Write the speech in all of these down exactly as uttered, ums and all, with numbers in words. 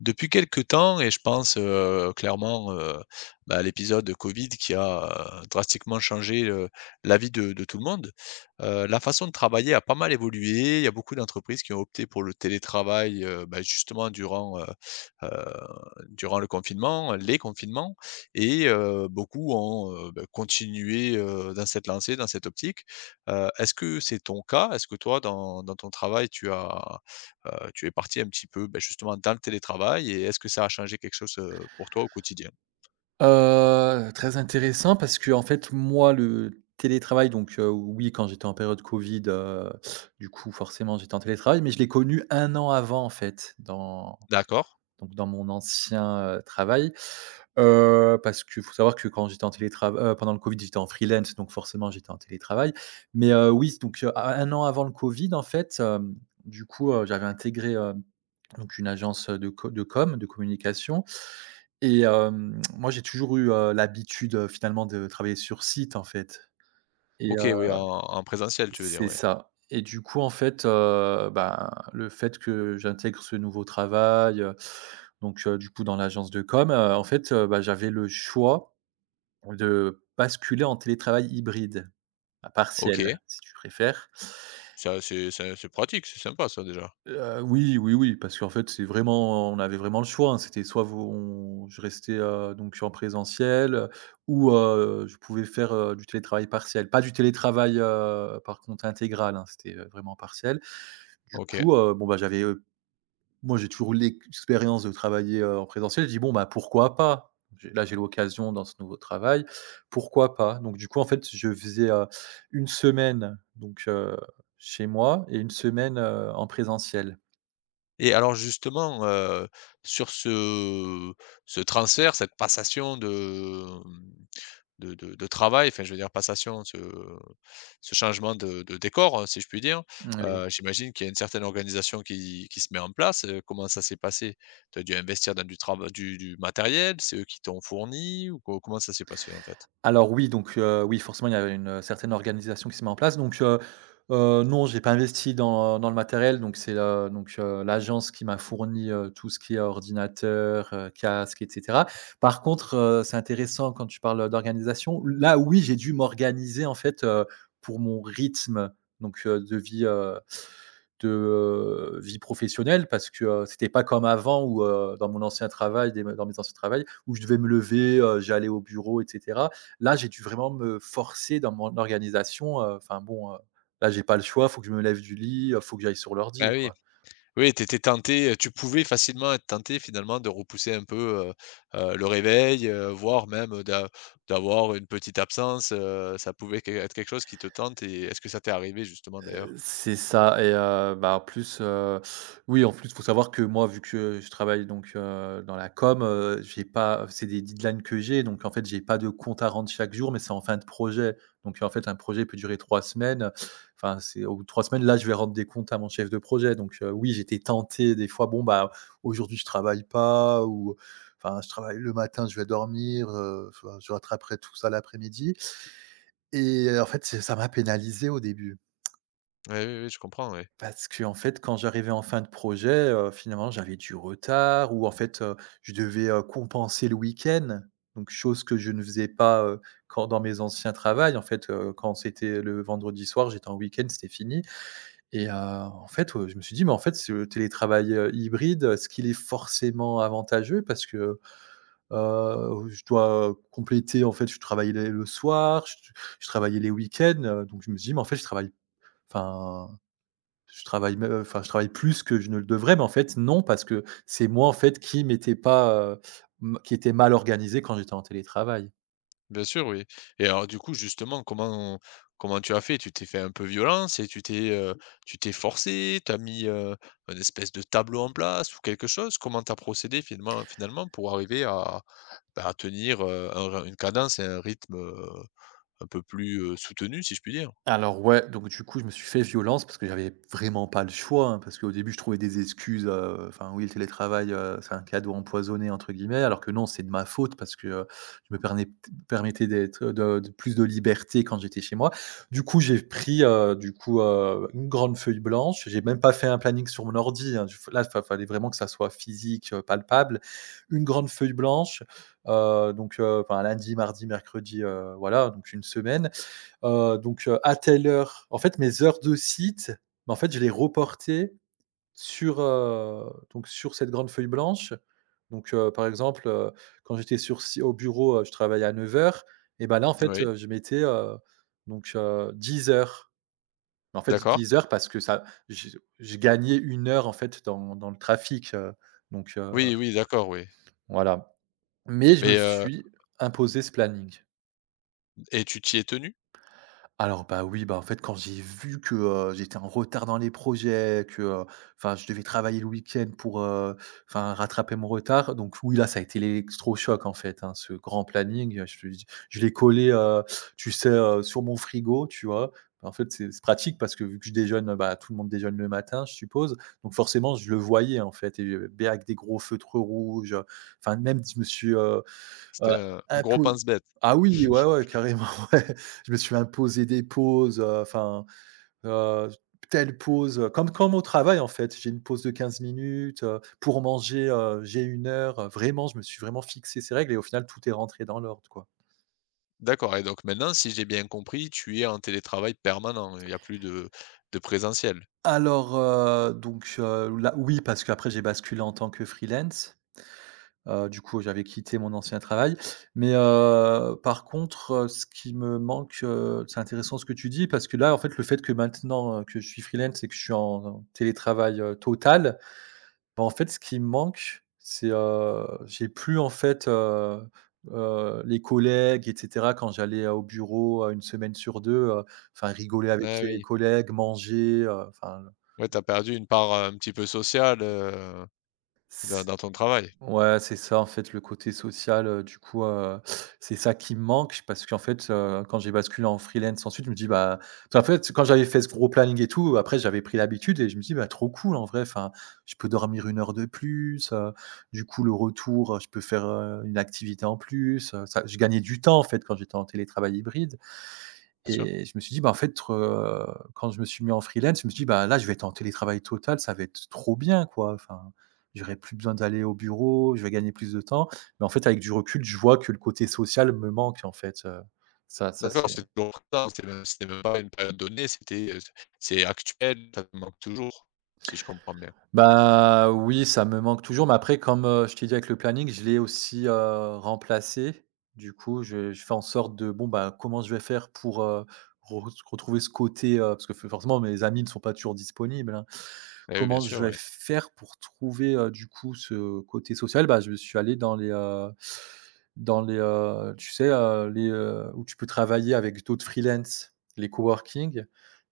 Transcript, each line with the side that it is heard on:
left: Depuis quelque temps et je pense, heu, clairement, heu, bah, à l'épisode de Covid qui a, heu, drastiquement changé, heu, la vie de de tout le monde. Heu, la façon de travailler a pas mal évolué. Il y a beaucoup d'entreprises qui ont opté pour le télétravail, heu, bah, justement durant, heu heu, durant le confinement, les confinements et heu, beaucoup ont, heu, bah, continué, heu, dans cette lancée, dans cette optique. Heu, est-ce que c'est ton cas? Est-ce que toi dans dans ton travail tu as Heu, tu es parti un petit peu, beh, justement dans le télétravail et est-ce que ça a changé quelque chose, heu, pour toi au quotidien?
right: Heu, très intéressant parce que en fait, moi, le télétravail donc heu, oui, quand j'étais en période Covid, heu, du coup, forcément, j'étais en télétravail, mais je l'ai connu un an avant, en fait, dans
left: D'accord.
right: donc dans mon ancien, heu, travail. Heu, parce qu'il faut savoir que quand j'étais en télétrava heu, pendant le Covid, j'étais en freelance, donc forcément, j'étais en télétravail. Mais heu, oui, donc heu, à an avant le Covid, en fait, hem, du coup, heu, j'avais intégré, hem, donc une agence, de co de com, de communication. Et hem, moi j'ai toujours eu, heu, l'habitude, heu, finalement de travailler sur site, en fait. et
left: OK, oui,
right: heu
left: en en présentiel, tu veux dire,
right: c'est
left: ouais.
right: ça, et du coup, en fait, heu, ben, le fait que j'intègre ce nouveau travail, heu, donc heu, du coup dans l'agence de com, heu, en fait, heu, bah, j'avais le choix de basculer en télétravail hybride, à partiel,
left: OK,
right: si tu préfères.
left: ça c'est c'est c'est pratique, c'est sympa ça déjà.
right: Heu, oui, oui, oui, parce qu'en fait, c'est vraiment on avait vraiment le choix, hein. C'était soit vous on je restais, heu, donc en présentiel, heu, ou, heu, je pouvais faire, heu, du télétravail partiel. Pas du télétravail, heu, par contre intégral, hein, c'était, heu, vraiment partiel. Du
left: OK.
right: coup, heu, bon, bah, j'avais, heu, moi, j'ai toujours eu l'expérience de travailler, heu, en présentiel. Je dis: «Bon, bah, pourquoi pas?» j'ai Là, j'ai l'occasion dans ce nouveau travail, pourquoi pas? Donc du coup, en fait, je faisais, heu, une semaine donc, heu, chez moi et une semaine, heu, en présentiel.
left: Et alors justement, heu, sur ce ce transfert, cette passation de, mmh, De de de travail, enfin je veux dire passation, ce ce changement de de décor, hein, si je puis dire.
right: Mmh, oui.
left: Heu, j'imagine qu'il y a une certaine organisation qui qui se met en place, heu, comment ça s'est passé? Tu as dû investir dans du trava du du matériel, c'est eux qui t'ont fourni ou co comment ça s'est passé en fait?
right: Alors oui, donc heu, oui, forcément, il y avait une, heu, certaine organisation qui s'est mise en place. Donc heu, heu, non, j'ai pas investi dans dans le matériel. Donc c'est, heu, donc heu, L'agence qui m'a fourni, heu, tout ce qui est ordinateur, heu, casque, et cetera. Par contre, heu, c'est intéressant quand tu parles d'organisation. Là, oui, j'ai dû m'organiser, en fait, heu, pour mon rythme, donc heu, de vie, heu, de, heu, vie professionnelle parce que, heu, c'était pas comme avant où, heu, dans mon ancien travail, des dans mes anciens travails où je devais me lever, heu, j'allais au bureau, et cetera. Là, j'ai dû vraiment me forcer dans mon organisation, heu, enfin bon, heu, là, j'ai pas le choix, faut que je me lève du lit, heu, faut que j'aille sur
left: Ah
right: l'ordi,
left: oui,
right: quoi.
left: oui, tu étais tenté, tu pouvais facilement être tenté finalement de repousser un peu, heu heu, le réveil, heu, voire même, d'a d'avoir une petite absence, heu, ça pouvait que être quelque chose qui te tente et est-ce que ça t'est arrivé justement
right: Heu,
left: d'ailleurs?
right: c'est ça. Et heu, bah, en plus, heu, oui, en plus, il faut savoir que moi, vu que je travaille donc, heu, dans la com, heu, j'ai pas c'est des deadlines que j'ai, donc en fait, j'ai pas de compte à rendre chaque jour, mais c'est en fin de projet. Donc en fait, un projet peut durer trois semaines. Enfin, c'est au bout de trois semaines, là, je vais rendre des comptes à mon chef de projet. Donc heu, oui, j'étais tenté des fois, bon, bah, aujourd'hui, je travaille pas. Ou enfin, je travaille le matin, je vais dormir, heu, enfin, je rattraperai tout ça l'après-midi. Et heu, en fait, c'est ça m'a pénalisé au début.
left: Ouais, oui, oui, je comprends, ouais.
right: Parce que en fait, quand j'arrivais en fin de projet, heu, finalement, j'avais du retard. Ou en fait, heu, je devais, heu, compenser le week-end, donc chose que je ne faisais pas, heu, quand dans mes anciens travails. En fait, heu, quand c'était le vendredi soir, j'étais en week-end, c'était fini. Et heu, en fait, heu, je me suis dit: «Mais en fait, ce télétravail, heu, hybride, est-ce qu'il est forcément avantageux?» Parce que, heu, je dois, heu, compléter en fait, je travaillais le soir, je je travaillais les week-ends, heu, donc je me suis dit: «Mais en fait, je travaille enfin, je travaille me enfin, je travaille plus que je ne le devrais, mais en fait, non, parce que c'est moi, en fait, qui m'étais pas, heu, m qui était mal organisé quand j'étais en télétravail.»
left: Bien sûr, oui. Et alors du coup, justement, comment comment tu as fait? Tu t'es fait un peu violence et tu t'es, heu, tu t'es forcé? Tu as mis, heu, un espèce de tableau en place ou quelque chose? Comment tu as procédé finalement finalement pour arriver à, bah, à tenir, heu, un ry une cadence et un rythme, heu, un peu plus, heu, soutenu, si je puis dire?
right: Alors ouais, donc du coup, je me suis fait violence parce que j'avais vraiment pas le choix, hein. Parce qu'au début, je trouvais des excuses, heu, enfin oui, le télétravail, heu, c'est un cadeau «empoisonné» entre guillemets, alors que non, c'est de ma faute parce que, heu, je me pernet permettais d'être, de de plus de liberté quand j'étais chez moi. Du coup, j'ai pris, heu, du coup, heu, une grande feuille blanche, j'ai même pas fait un planning sur mon ordi, hein, du là, fa fallait vraiment que ça soit physique, heu, palpable. Une grande feuille blanche, heu, donc, heu, enfin lundi, mardi, mercredi, heu, voilà, donc une semaine. Heu, donc, heu, à telle heure en fait, mes heures de site, bah, en fait, je les reportais sur, heu, donc sur cette grande feuille blanche. Donc, heu, par exemple, heu, quand j'étais sur si au bureau, heu, je travaillais à neuf heures. Et ben là, en fait,
left: Oui,
right: heu, je mettais, heu, donc, euh, dix heures. Mais en fait,
left: d'accord.
right: dix heures parce que ça j'ai je gagnais une heure, en fait, dans dans le trafic, heu, donc, heu,
left: Oui, oui, d'accord, oui.
right: voilà. Mais je me
left: Mais, heu
right: suis imposé ce planning.
left: et tu t'y es tenu?
right: Alors bah, oui, bah, en fait, quand j'ai vu que, heu, j'étais en retard dans les projets, que, heu, enfin, je devais travailler le week-end pour, heu, enfin, rattraper mon retard, donc oui, là, ça a été l'électrochoc, en fait, hein. Ce grand planning, heu, je je l'ai collé, heu, tu sais, heu, sur mon frigo, tu vois? Bah, en fait, c'est c'est pratique parce que vu que je déjeune, bah, tout le monde déjeune le matin, je suppose, donc forcément, je le voyais, en fait. Et heu, bé avec des gros feutres rouges, enfin, même, je me suis... Heu,
left: C'était un un gros
right: impo
left: pense-bête.
right: Ah oui, ouais, ouais, carrément, ouais. Je me suis imposé des pauses, heu, enfin, heu, telle pause, heu, comme comme au travail, en fait. J'ai une pause de quinze minutes, heu, pour manger, heu, j'ai une heure, heu, vraiment, je me suis vraiment fixé ces règles et au final, tout est rentré dans l'ordre, quoi.
left: D'accord, et donc maintenant, si j'ai bien compris, tu es en télétravail permanent, il n'y a plus de de présentiel?
right: Alors, heu, donc, heu, là oui, parce qu'après j'ai basculé en tant que freelance. Heu, du coup, j'avais quitté mon ancien travail. Mais, heu, par contre, heu, ce qui me manque, heu, c'est intéressant ce que tu dis parce que là, en fait, le fait que maintenant, heu, que je suis freelance et que je suis en en télétravail, heu, total, bah, en fait, ce qui me manque, c'est, heu, j'ai plus, en fait, heu heu, les collègues, et cetera. Quand j'allais, heu, au bureau, heu, une semaine sur deux, heu, enfin rigoler avec
left: Ah
right: les
left: oui.
right: collègues, manger, heu, enfin...
left: Ouais, t'as perdu une part, heu, un petit peu sociale, heu, dans dans ton travail,
right: Ouais, c'est ça en fait le côté social, heu, du coup, heu, c'est ça qui me manque parce qu'en fait, heu, quand j'ai basculé en freelance ensuite, je me dis: «Bah», en fait, quand j'avais fait ce gros planning et tout, après j'avais pris l'habitude et je me dis: «Bah, trop cool en vrai, enfin, je peux dormir une heure de plus, heu, du coup le retour, heu, je peux faire, heu, une activité en plus», heu, ça je gagnais du temps en fait quand j'étais en télétravail hybride.
left: bien sûr.
right: Et je me suis dit: «Bah, en fait, heu», quand je me suis mis en freelance, je me suis dit: «Bah, là, je vais être en télétravail total, ça va être trop bien, quoi. Enfin, j'aurais plus besoin d'aller au bureau, je vais gagner plus de temps». Mais en fait, avec du recul, je vois que le côté social me manque, en fait, heu, ça ça
left: D'accord,
right: c'est...
left: c'est toujours présent, c'était même c'était même pas une période donnée, c'était, heu, c'est actuel, ça te manque toujours, si je comprends bien.
right: Bah, oui, ça me manque toujours, mais après comme, heu, je t'ai dit avec le planning, je l'ai aussi, heu, remplacé. Du coup, je je fais en sorte de bon, bah, comment je vais faire pour, heu, re retrouver ce côté, heu, parce que f forcément mes amis ne sont pas toujours disponibles, hein.
left: Ah oui, bien
right: Comment
left: sûr,
right: je vais
left: ouais.
right: faire pour trouver, heu, du coup ce côté social? Bah, je suis allé dans les, heu, dans les, heu, tu sais, heu, les, heu, où tu peux travailler avec d'autres freelance, les coworking.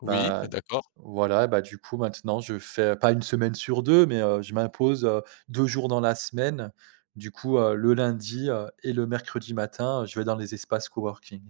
left: Oui,
right: Bah,
left: d'accord.
right: voilà, bah, du coup, maintenant, je fais pas une semaine sur deux mais heu, je m'impose, heu, deux jours dans la semaine. Du coup, heu, le lundi, heu, et le mercredi matin, euh, je vais dans les espaces coworking.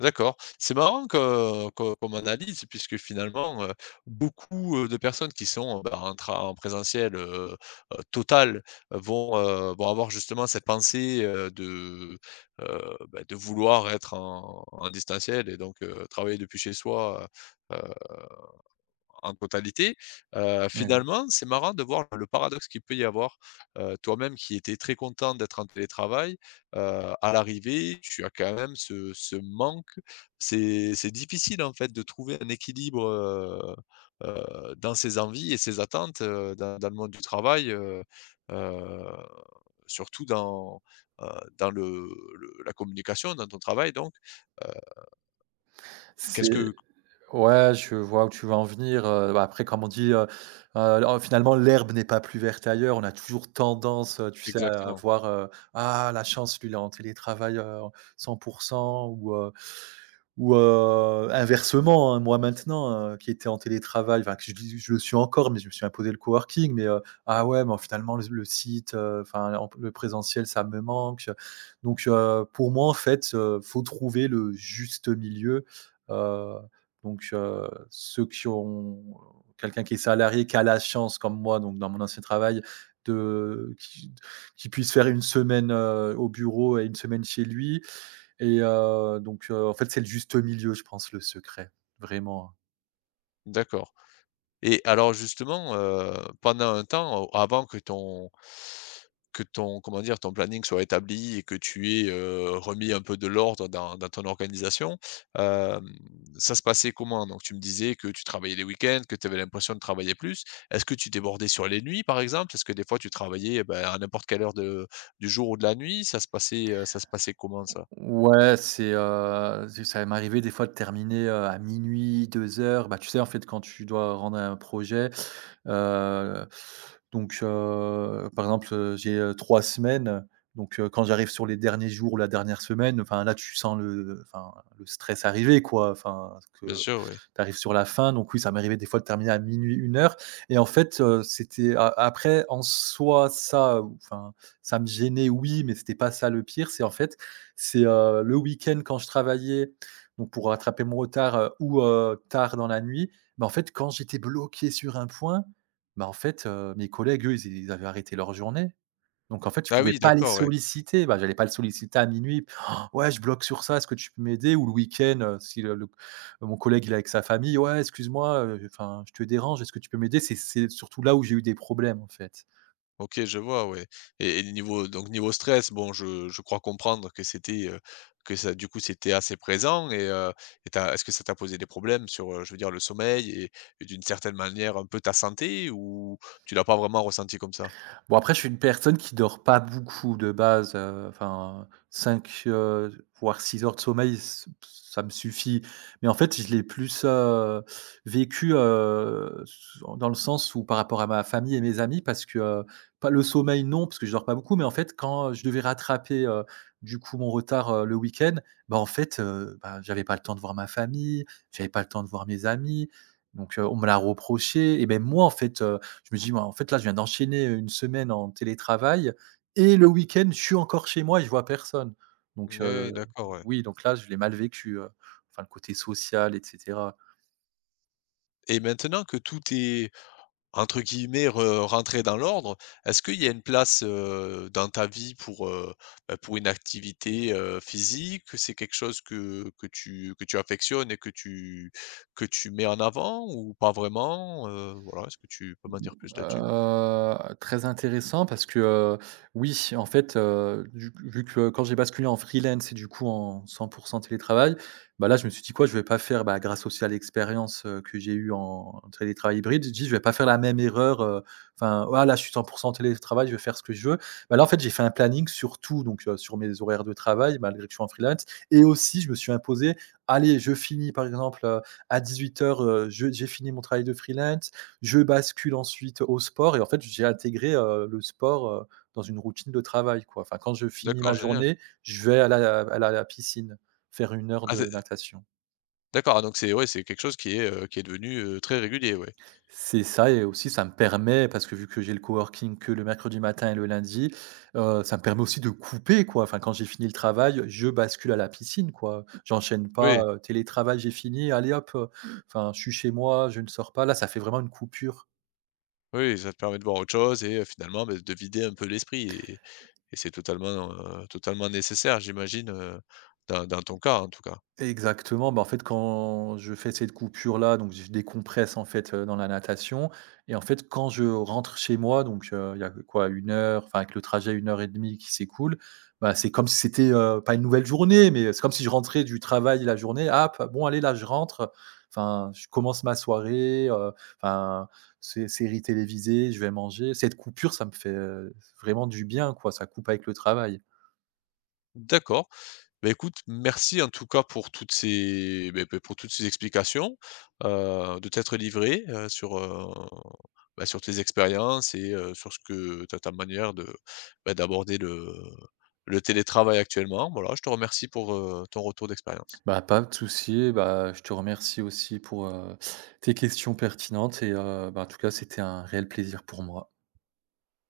left: D'accord. C'est marrant que que comme analyse puisque finalement, heu, beaucoup, heu, de personnes qui sont, heu, bah, en tra en présentiel, heu heu, total, euh, vont, heu, vont avoir justement cette pensée, heu, de, heu, bah, de vouloir être en en distanciel et donc heu, travailler depuis chez soi, heu en totalité, heu,
right: Ouais.
left: finalement, c'est marrant de voir le paradoxe qu'il peut y avoir. Heu, toi-même qui étais très content d'être en télétravail, heu, à l'arrivée, tu as quand même ce ce manque. C'est c'est difficile, en fait, de trouver un équilibre, heu heu, dans ses envies et ses attentes, heu, dans dans le monde du travail, heu heu, surtout dans, heu, dans le le la communication, dans ton travail donc, heu, qu'est-ce
right: C'est
left: que
right: Ouais, je vois où tu veux en venir, heu, bah, après comme on dit, heu heu, en finalement l'herbe n'est pas plus verte ailleurs. On a toujours tendance, heu, tu sais, à
left: exactement?
right: voir, heu: «Ah la chance, lui, il est en télétravail, heu, cent ou heu ou heu, inversement», hein. Moi maintenant, heu, qui était en télétravail, enfin que je dis je le suis encore, mais je me suis imposé le coworking, mais heu, ah ouais, mais finalement le le site, heu, enfin en le présentiel, ça me manque. Donc heu, pour moi en fait, heu, faut trouver le juste milieu. Heu, donc heu, ceux qui ont quelqu'un qui est salarié, qui a la chance comme moi, donc dans mon ancien travail, de qui qui puisse faire une semaine, heu, au bureau et une semaine chez lui, et heu, donc heu, en fait, c'est le juste milieu, je pense, le secret, vraiment.
left: D'accord. Et alors justement, heu, pendant un temps, heu, avant que ton que ton, comment dire, ton planning soit établi et que tu aies, heu, remis un peu de l'ordre dans dans ton organisation, hem, ça se passait comment? Donc tu me disais que tu travaillais les week-ends, que tu avais l'impression de travailler plus. Est-ce que tu débordais sur les nuits, par exemple? Est-ce que des fois tu travaillais, eh ben, à n'importe quelle heure de du jour ou de la nuit? Ça se passait, heu, ça se passait comment ça?
right: Ouais, c'est, heu, c'est ça va m'arriver des fois de terminer, heu, à minuit, deux heures. Bah, tu sais, en fait, quand tu dois rendre un projet, heu, donc heu, par exemple, heu, j'ai, heu, trois semaines, donc heu, quand j'arrive sur les derniers jours ou la dernière semaine, enfin, là, tu sens le enfin, le stress arriver, quoi. Enfin,
left: Bien
right: que
left: sûr, oui.
right: tu arrives sur la fin, donc oui, ça m'est arrivé des fois de terminer à minuit, une heure. Et en fait, heu, c'était a après en soi, ça, enfin, ça me gênait, oui, mais c'était pas ça le pire. C'est en fait, c'est, heu, le week-end quand je travaillais, donc pour rattraper mon retard, heu, ou, heu, tard dans la nuit. Mais en fait, quand j'étais bloqué sur un point, bah, en fait, heu, mes collègues, eux, ils ils avaient arrêté leur journée. Donc en fait, je
left: Ah
right: pouvais
left: oui,
right: pas les
left: d'accord, ouais.
right: solliciter. Bah, j'allais pas le solliciter à minuit: «Ouais, je bloque sur ça, est-ce que tu peux m'aider?» ou le week-end, heu, si le le mon collègue, il est avec sa famille: «Ouais, excuse-moi, heu, enfin, je te dérange, est-ce que tu peux m'aider?» C'est c'est surtout là où j'ai eu des problèmes, en fait.
left: OK, je vois, ouais, et et niveau donc niveau stress, bon, je je crois comprendre que c'était, heu, que ça du coup, c'était assez présent et heu et t'as, est-ce que ça t'a posé des problèmes sur, heu, je veux dire le sommeil et et d'une certaine manière un peu ta santé ou tu l'as pas vraiment ressenti comme ça?
right: Bon après je suis une personne qui dort pas beaucoup de base, heu, enfin cinq euh, voire six heures de sommeil, ç ça me suffit. Mais en fait, je l'ai plus, heu, vécu, heu, s dans le sens où par rapport à ma famille et mes amis parce que, heu, pas le sommeil non, parce que je dors pas beaucoup, mais en fait quand je devais rattraper, heu, du coup mon retard, heu, le week-end, bah, en fait, heu, bah, j'avais pas le temps de voir ma famille, j'avais pas le temps de voir mes amis, donc, heu, on me l'a reproché et même moi en fait, euh, je me dis, moi, en fait, là, je viens d'enchaîner une semaine en télétravail et le week-end, je suis encore chez moi et je vois personne. Donc,
left: Oui,
right: heu,
left: d'accord, ouais.
right: oui, donc là, je l'ai mal vécu, heu, enfin, le côté social et cetera.
left: Et maintenant que tout est, entre guillemets, re rentrer dans l'ordre, est-ce qu'il y a une place, heu, dans ta vie pour, heu, bah, pour une activité, heu, physique? C'est quelque chose que que tu que tu affectionnes et que tu que tu mets en avant ou pas vraiment? Heu, voilà, est-ce que tu peux m'en dire plus là-dessus?
right: Heu, très intéressant parce que, heu, oui, en fait, heu, du vu que euh, quand j'ai basculé en freelance et du coup en cent pour cent télétravail, bah, là, je me suis dit: «Quoi, je vais pas faire» bah, grâce aussi à l'expérience, heu, que j'ai eue en en télétravail hybride, j'ai dit: «Je vais pas faire la même erreur, heu, enfin, voilà là, je suis cent pour cent télétravail, je vais faire ce que je veux». Bah, là, en fait, j'ai fait un planning sur tout, donc heu, sur mes horaires de travail, malgré que je suis en freelance et aussi je me suis imposé: «Allez, je finis par exemple, heu, à dix-huit heures, heu, je j'ai fini mon travail de freelance, je bascule ensuite au sport et en fait, j'ai intégré, heu, le sport, heu, dans une routine de travail, quoi. Enfin, quand je finis
left: D'accord,
right: ma
left: génial.
right: journée, je vais à la à la à la piscine, faire une heure
left: Ah c'est,
right: de natation.
left: d'accord, ah donc c'est ouais, c'est quelque chose qui est, heu, qui est devenu, heu, très régulier, ouais.
right: C'est ça et aussi ça me permet, parce que vu que j'ai le coworking que le mercredi matin et le lundi, heu, ça me permet aussi de couper, quoi. Enfin, quand j'ai fini le travail, je bascule à la piscine, quoi. J'enchaîne pas,
left: Oui,
right: heu, télétravail, j'ai fini, allez hop, heu, enfin, je suis chez moi, je ne sors pas. Là, ça fait vraiment une coupure.
left: oui, ça te permet de voir autre chose et heu, finalement, beh, de vider un peu l'esprit. Et c'est totalement, heu, totalement nécessaire j'imagine, heu, dans dans ton cas en tout cas?
right: Exactement, bah, en fait, quand je fais cette coupure-là, donc je décompresse, en fait, heu, dans la natation et en fait, quand je rentre chez moi, donc heu, il y a quoi? Une heure, enfin, avec le trajet, une heure et demie qui s'écoule, bah, c'est comme si c'était, heu, pas une nouvelle journée, mais c'est comme si je rentrais du travail la journée. Hop, bon, allez, là, je rentre, enfin, je commence ma soirée, heu, enfin, sé série télévisée, je vais manger. Cette coupure, ça me fait, heu, vraiment du bien, quoi, ça coupe avec le travail.
left: D'accord. Bah, écoute, merci en tout cas pour toutes ces beh, beh, pour toutes ces explications, heu, de t'être livré, heu, sur, heu, bah, sur tes expériences et heu, sur ce que ta ta manière de, bah, d'aborder le le télétravail actuellement. Voilà, je te remercie pour, heu, ton retour d'expérience.
right: Bah, pas de souci, bah, je te remercie aussi pour, heu, tes questions pertinentes et heu, bah, en tout cas, c'était un réel plaisir pour moi.